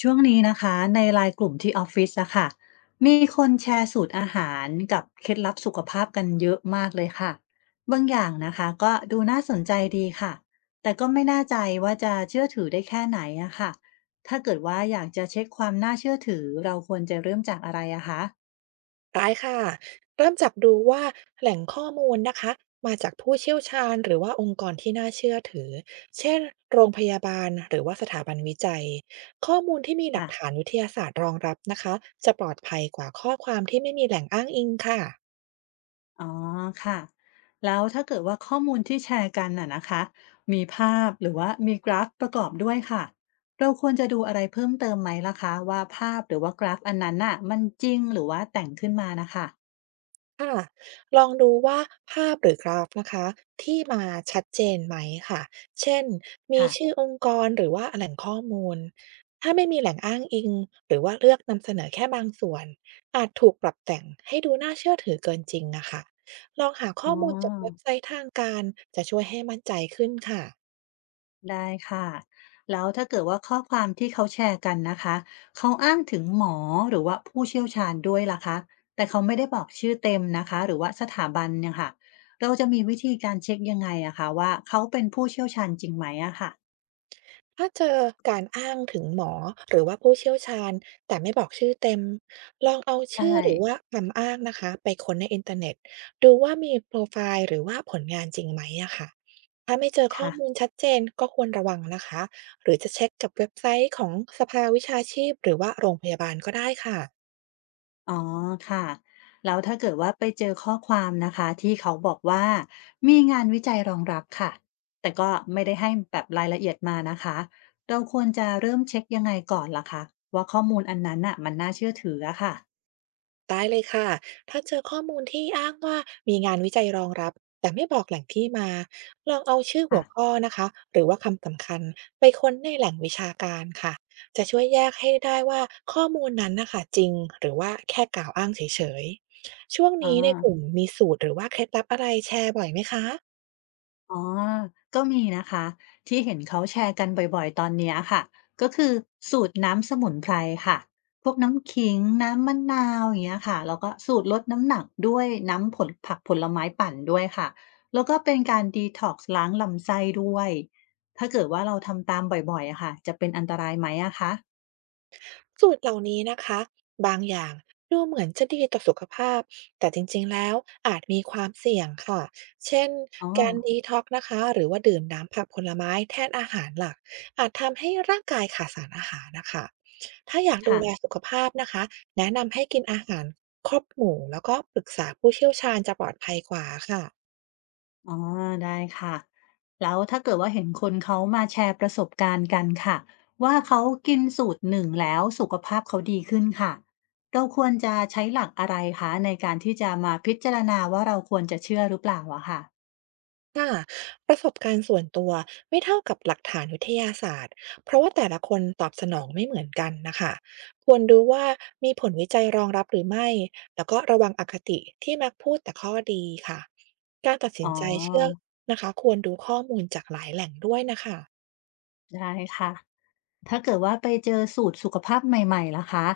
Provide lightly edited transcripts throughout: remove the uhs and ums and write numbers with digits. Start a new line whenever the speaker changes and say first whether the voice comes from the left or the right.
left: ช่วงนี้นะคะในไลน์กลุ่มที่ออฟฟิศอะค่ะมีคนแชร์สูตรอาหารกับเคล็ดลับสุขภาพกันเยอะมากเลยค่ะบางอย่างนะคะก็ดูน่าสนใจดีค่ะแต่ก็ไม่แน่ใจว่าจะเชื่อถือได้แค่ไหนอะค่ะถ้าเกิดว่าอยากจะเช็คความน่าเชื่อถือเราควรจะเริ่มจากอะไรอะคะ
right: ได้ค่ะเริ่มจากดูว่าแหล่งข้อมูลนะคะมาจากผู้เชี่ยวชาญหรือว่าองค์กรที่น่าเชื่อถือเช่นโรงพยาบาลหรือว่าสถาบันวิจัยข้อมูลที่มีหลั
left: ค่ะ
right: กฐานวิทยาศาสตร์รองรับนะคะจะปลอดภัยกว่าข้อความที่ไม่มีแหล่งอ้างอิงค่ะ
left: อ๋อค่ะแล้วถ้าเกิดว่าข้อมูลที่แชร์กันน่ะนะคะมีภาพหรือว่ามีกราฟประกอบด้วยค่ะเราควรจะดูอะไรเพิ่มเติมไหมล่ะคะว่าภาพหรือว่ากราฟอันนั้นน่ะมันจริงหรือว่าแต่งขึ้นมานะคะ
right: ค่ะลองดูว่าภาพหรือกราฟนะคะที่มาชัดเจนไหมค่ะเช่นมี
left: ค่ะ
right: ชื่อองค์กรหรือว่าแหล่งข้อมูลถ้าไม่มีแหล่งอ้างอิงหรือว่าเลือกนำเสนอแค่บางส่วนอาจถูกปรับแต่งให้ดูน่าเชื่อถือเกินจริงอะค่ะลองหา
left: อ๋
right: ข้
left: อ
right: อมูลจากเว็บไซต์ทางการจะช่วยให้มั่นใจขึ้นค่ะ
left: ได้ค่ะแล้วถ้าเกิดว่าข้อความที่เขาแชร์กันนะคะเขาอ้างถึงหมอหรือว่าผู้เชี่ยวชาญด้วยล่ะคะแต่เขาไม่ได้บอกชื่อเต็มนะคะหรือว่าสถาบันเนี่ยค่ะเราจะมีวิธีการเช็คยังไงอะคะว่าเขาเป็นผู้เชี่ยวชาญจริงไหมอะค่ะ
right: ถ้าเจอการอ้างถึงหมอหรือว่าผู้เชี่ยวชาญแต่ไม่บอกชื่อเต็มลองเอา
left: ใช่
right: ชื่อหรือว่าคำอ้างนะคะไปค้นในอินเทอร์เน็ตดูว่ามีโปรไฟล์หรือว่าผลงานจริงไหมอะค่ะถ้าไม่เจอข้อ
left: ค่ะ
right: มูลชัดเจนก็ควรระวังนะคะหรือจะเช็คกับเว็บไซต์ของสภาวิชาชีพหรือว่าโรงพยาบาลก็ได้ค่ะ
left: อ๋อค่ะแล้วถ้าเกิดว่าไปเจอข้อความนะคะที่เขาบอกว่ามีงานวิจัยรองรับค่ะแต่ก็ไม่ได้ให้แบบรายละเอียดมานะคะเราควรจะเริ่มเช็คยังไงก่อนล่ะคะว่าข้อมูลอันนั้นน่ะมันน่าเชื่อถืออะค่ะ
right: ได้เลยค่ะ ถ้าเจอข้อมูลที่อ้างว่ามีงานวิจัยรองรับแต่ไม่บอกแหล่งที่มา ลองเอาชื่อหัวข้
left: ค่ะ
right: อนะคะหรือว่าคำสำคัญไปค้นในแหล่งวิชาการค่ะจะช่วยแยกให้ได้ว่าข้อมูลนั้นนะคะจริงหรือว่าแค่กล่าวอ้างเฉยๆช่วง
left: อ๋อ
right: นี้ในกลุ่มมีสูตรหรือว่าเคล็ดลับอะไรแชร์บ่อยไหมคะ
left: อ๋อ ก็มีนะคะที่เห็นเขาแชร์กันบ่อยๆ ตอนเนี้ยค่ะ ก็คือสูตรน้ำสมุนไพรค่ะ พวกน้ำขิงน้ำมะนาวอย่างเงี้ยค่ะแล้วก็สูตรลดน้ำหนักด้วยน้ำผลผักผลไม้ปั่นด้วยค่ะ แล้วก็เป็นการดีท็อกซ์ล้างลำไส้ด้วย ถ้าเกิดว่าเราทำตามบ่อยๆอะค่ะจะเป็นอันตรายไหมอะคะ
right: สูตรเหล่านี้นะคะบางอย่างดูเหมือนจะดีต่อสุขภาพแต่จริงๆแล้วอาจมีความเสี่ยงค่ะเช่น
left: อ๋อ
right: การดีท็อกซ์นะคะหรือว่าดื่มน้ำผักผลไม้แทนอาหารหลักอาจทำให้ร่างกายขาดสารอาหารนะคะถ้าอยากดู
left: ค่ะ
right: แลสุขภาพนะคะแนะนำให้กินอาหารครบหมู่แล้วก็ปรึกษาผู้เชี่ยวชาญจะปลอดภัยกว่าค่ะ
left: อ๋อได้ค่ะแล้วถ้าเกิดว่าเห็นคนเขามาแชร์ประสบการณ์กันค่ะว่าเขากินสูตรหนึ่งแล้วสุขภาพเขาดีขึ้นค่ะเราควรจะใช้หลักอะไรคะในการที่จะมาพิจารณาว่าเราควรจะเชื่อหรือเปล่าอะค่ะ
right: ค่ะประสบการณ์ส่วนตัวไม่เท่ากับหลักฐานวิทยาศาสตร์เพราะว่าแต่ละคนตอบสนองไม่เหมือนกันนะคะควรดูว่ามีผลวิจัยรองรับหรือไม่แล้วก็ระวังอคติที่มักพูดแต่ข้อดีค่ะการตัด
left: อ๋
right: สิ
left: อ
right: นใจเชื่อนะคะควรดูข้อมูลจากหลายแหล่งด้วยนะคะ
left: ได้ค่ะถ้าเกิดว่าไปเจอสูตรสุขภาพใหม่ๆล่ะคะ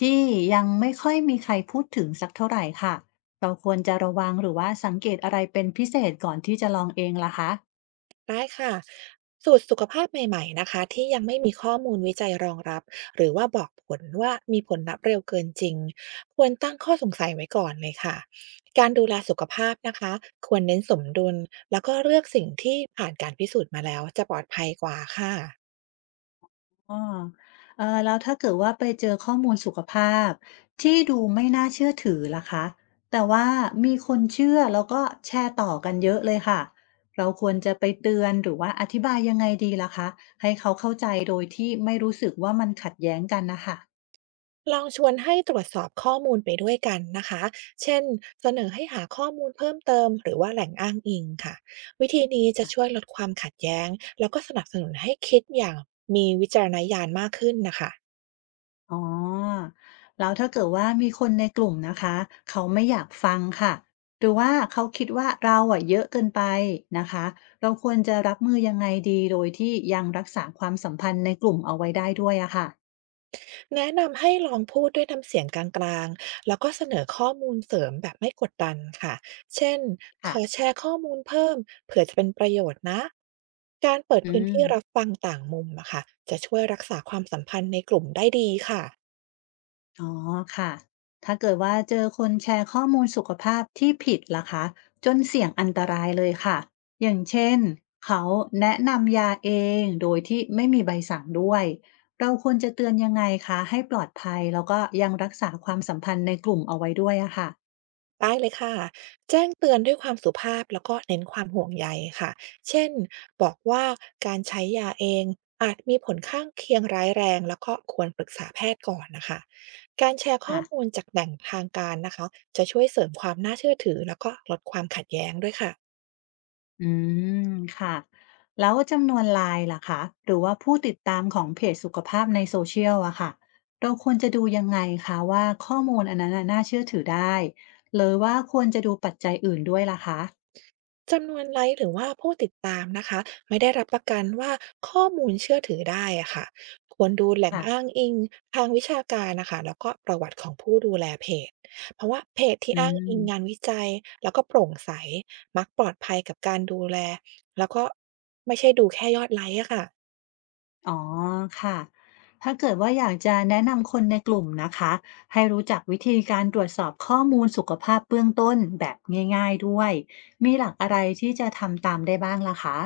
left: ที่ยังไม่ค่อยมีใครพูดถึงสักเท่าไหร่ค่ะเราควรจะระวังหรือว่าสังเกตอะไรเป็นพิเศษก่อนที่จะลองเองล่ะคะ
right: ได้ค่ะสูตรสุขภาพใหม่ๆนะคะที่ยังไม่มีข้อมูลวิจัยรองรับหรือว่าบอกผลว่ามีผลลัพธ์เร็วเกินจริงควรตั้งข้อสงสัยไว้ก่อนเลยค่ะการดูแลสุขภาพนะคะควรเน้นสมดุลแล้วก็เลือกสิ่งที่ผ่านการพิสูจน์มาแล้วจะปลอดภัยกว่าค่ะ
left: อ๋อแล้วถ้าเกิดว่าไปเจอข้อมูลสุขภาพที่ดูไม่น่าเชื่อถือล่ะคะแต่ว่ามีคนเชื่อแล้วก็แชร์ต่อกันเยอะเลยค่ะ เราควรจะไปเตือนหรือว่าอธิบายยังไงดีล่ะคะ ให้เขาเข้าใจโดยที่ไม่รู้สึกว่ามันขัดแย้งกันนะคะ
right: ลองชวนให้ตรวจสอบข้อมูลไปด้วยกันนะคะเช่นเสนอให้หาข้อมูลเพิ่มเติมหรือว่าแหล่งอ้างอิงค่ะวิธีนี้จะช่วยลดความขัดแย้งแล้วก็สนับสนุนให้คิดอย่างมีวิจารณญาณมากขึ้นนะคะ
left: อ๋อแล้วถ้าเกิดว่ามีคนในกลุ่มนะคะเขาไม่อยากฟังค่ะหรือว่าเขาคิดว่าเราอะเยอะเกินไปนะคะเราควรจะรับมือยังไงดีโดยที่ยังรักษาความสัมพันธ์ในกลุ่มเอาไว้ได้ด้วยอะค่ะ
right: แนะนำให้ลองพูดด้วยน้ำเสียงกลางๆแล้วก็เสนอข้อมูลเสริมแบบไม่กดดันค่ะเช่นข
left: ค่ะ
right: อแชร์ข้อมูลเพิ่มเผื่อจะเป็นประโยชน์นะการเปิด
left: อื
right: พื้น
left: ม
right: ที่รับฟังต่างมุมอะค่ะจะช่วยรักษาความสัมพันธ์ในกลุ่มได้ดีค่ะ
left: อ๋อค่ะถ้าเกิดว่าเจอคนแชร์ข้อมูลสุขภาพที่ผิดล่ะคะจนเสี่ยงอันตรายเลยค่ะอย่างเช่นเขาแนะนำยาเองโดยที่ไม่มีใบสั่งด้วย เราควรจะเตือนยังไงคะให้ปลอดภัยแล้วก็ยังรักษาความสัมพันธ์ในกลุ่มเอาไว้ด้วยอะค่ะ
right: ได้เลยค่ะแจ้งเตือนด้วยความสุภาพแล้วก็เน้นความห่วงใยค่ะเช่นบอกว่าการใช้ยาเองอาจมีผลข้างเคียงร้ายแรงแล้วก็ควรปรึกษาแพทย์ก่อนนะคะการแชร์ข้อ
left: ค่ะ
right: มูลจากแหล่งทางการนะคะจะช่วยเสริมความน่าเชื่อถือแล้วก็ลดความขัดแย้งด้วยค่ะ
left: อืมค่ะแล้วจำนวนไลน์ล่ะคะหรือว่าผู้ติดตามของเพจสุขภาพในโซเชียลอะค่ะเราควรจะดูยังไงคะว่าข้อมูลอันนั้นน่ะน่าเชื่อถือได้หรือว่าควรจะดูปัจจัยอื่นด้วยล่ะคะ
right: จำนวนไลค์หรือว่าผู้ติดตามนะคะไม่ได้รับประกันว่าข้อมูลเชื่อถือได้อะค่ะควรดูแหล่งอ้า
left: ค่ะ
right: งอิงทางวิชาการนะคะแล้วก็ประวัติของผู้ดูแลเพจเพราะว่าเพจที่
left: อื
right: อ้างอิ
left: ม
right: งงานวิจัยแล้วก็โปร่งใสมักปลอดภัยกับการดูแลแล้วก็ไม่ใช่ดูแค่ยอดไลค์อะค่ะ
left: อ๋อค่ะถ้าเกิดว่าอยากจะแนะนำคนในกลุ่มนะคะให้รู้จักวิธีการตรวจสอบข้อมูลสุขภาพเบื้องต้นแบบง่ายๆด้วยมีหลักอะไรที่จะทำตามได้บ้างล่ะคะ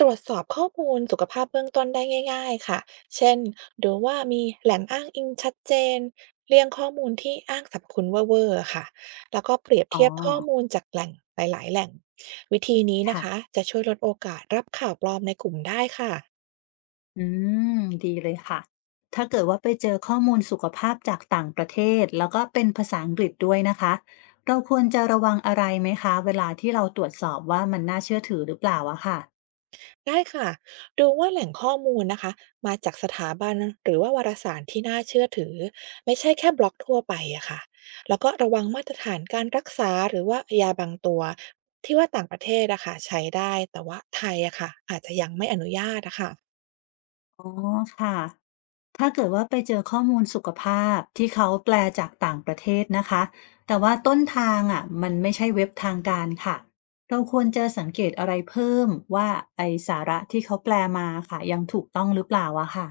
right: ตรวจสอบข้อมูลสุขภาพเบื้องต้นได้ง่ายๆค่ะ เช่นดูว่ามีแหล่งอ้างอิงชัดเจน เรียงข้อมูลที่อ้างสรรพคุณเว่อร์ๆอค่ะ แล้วก็เปรียบ
left: อ๋อ
right: เทียบข้อมูลจากแหล่งหลายๆแหล่ง วิธีนี้นะ
left: ค่ะ
right: คะจะช่วยลดโอกาสรับข่าวปลอมในกลุ่มได้ค่ะ
left: อืมดีเลยค่ะ ถ้าเกิดว่าไปเจอข้อมูลสุขภาพจากต่างประเทศแล้วก็เป็นภาษาอังกฤษด้วยนะคะเราควรจะระวังอะไรไหมคะเวลาที่เราตรวจสอบว่ามันน่าเชื่อถือหรือเปล่าอะค่ะ
right: ได้ค่ะ ดูว่าแหล่งข้อมูลนะคะมาจากสถาบันหรือว่าวารสารที่น่าเชื่อถือไม่ใช่แค่บล็อกทั่วไปอะค่ะแล้วก็ระวังมาตรฐานการรักษาหรือว่ายาบางตัวที่ว่าต่างประเทศอะค่ะใช้ได้แต่ว่าไทยอะค่ะอาจจะยังไม่อนุญาตอะค่ะ
left: อ๋อค่ะถ้าเกิดว่าไปเจอข้อมูลสุขภาพที่เขาแปลจากต่างประเทศนะคะแต่ว่าต้นทางอะมันไม่ใช่เว็บทางการค่ะเราควรจะสังเกตอะไรเพิ่มว่าไอสาระที่เขาแปลมาค่ะยังถูกต้องหรือเปล่าอะค่ะ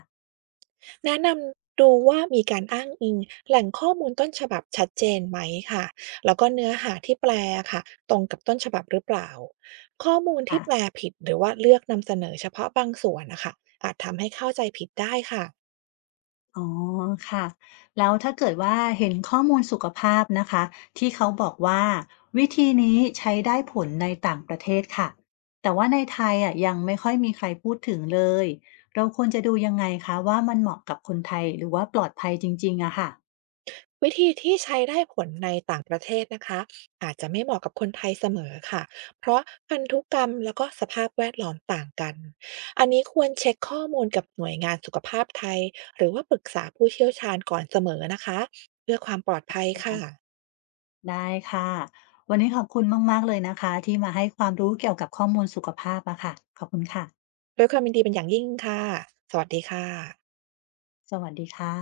right: แนะนำดูว่ามีการอ้างอิงแหล่งข้อมูลต้นฉบับชัดเจนไหมค่ะแล้วก็เนื้อหาที่แปลค่ะตรงกับต้นฉบับหรือเปล่าข้อมูล
left: ค่ะ
right: ที่แปลผิดหรือว่าเลือกนำเสนอเฉพาะบางส่วนนะคะอาจทำให้เข้าใจผิดได้ค่ะ
left: อ๋อค่ะแล้วถ้าเกิดว่าเห็นข้อมูลสุขภาพนะคะที่เขาบอกว่าวิธีนี้ใช้ได้ผลในต่างประเทศค่ะแต่ว่าในไทยอ่ะยังไม่ค่อยมีใครพูดถึงเลยเราควรจะดูยังไงคะว่ามันเหมาะกับคนไทยหรือว่าปลอดภัยจริงๆอะค่ะ
right: วิธีที่ใช้ได้ผลในต่างประเทศนะคะอาจจะไม่เหมาะกับคนไทยเสมอค่ะเพราะพันธุกรรมแล้วก็สภาพแวดล้อมต่างกันอันนี้ควรเช็คข้อมูลกับหน่วยงานสุขภาพไทยหรือว่าปรึกษาผู้เชี่ยวชาญก่อนเสมอนะคะเพื่อความปลอดภัยค่ะ
left: ได้ค่ะวันนี้ขอบคุณมากๆเลยนะคะที่มาให้ความรู้เกี่ยวกับข้อมูลสุขภาพอะค่ะขอบคุณค่ะ
right: ด้วยความยินดีเป็นอย่างยิ่งค่ะสวัสดีค่ะ
left: สวัสดีค่ะ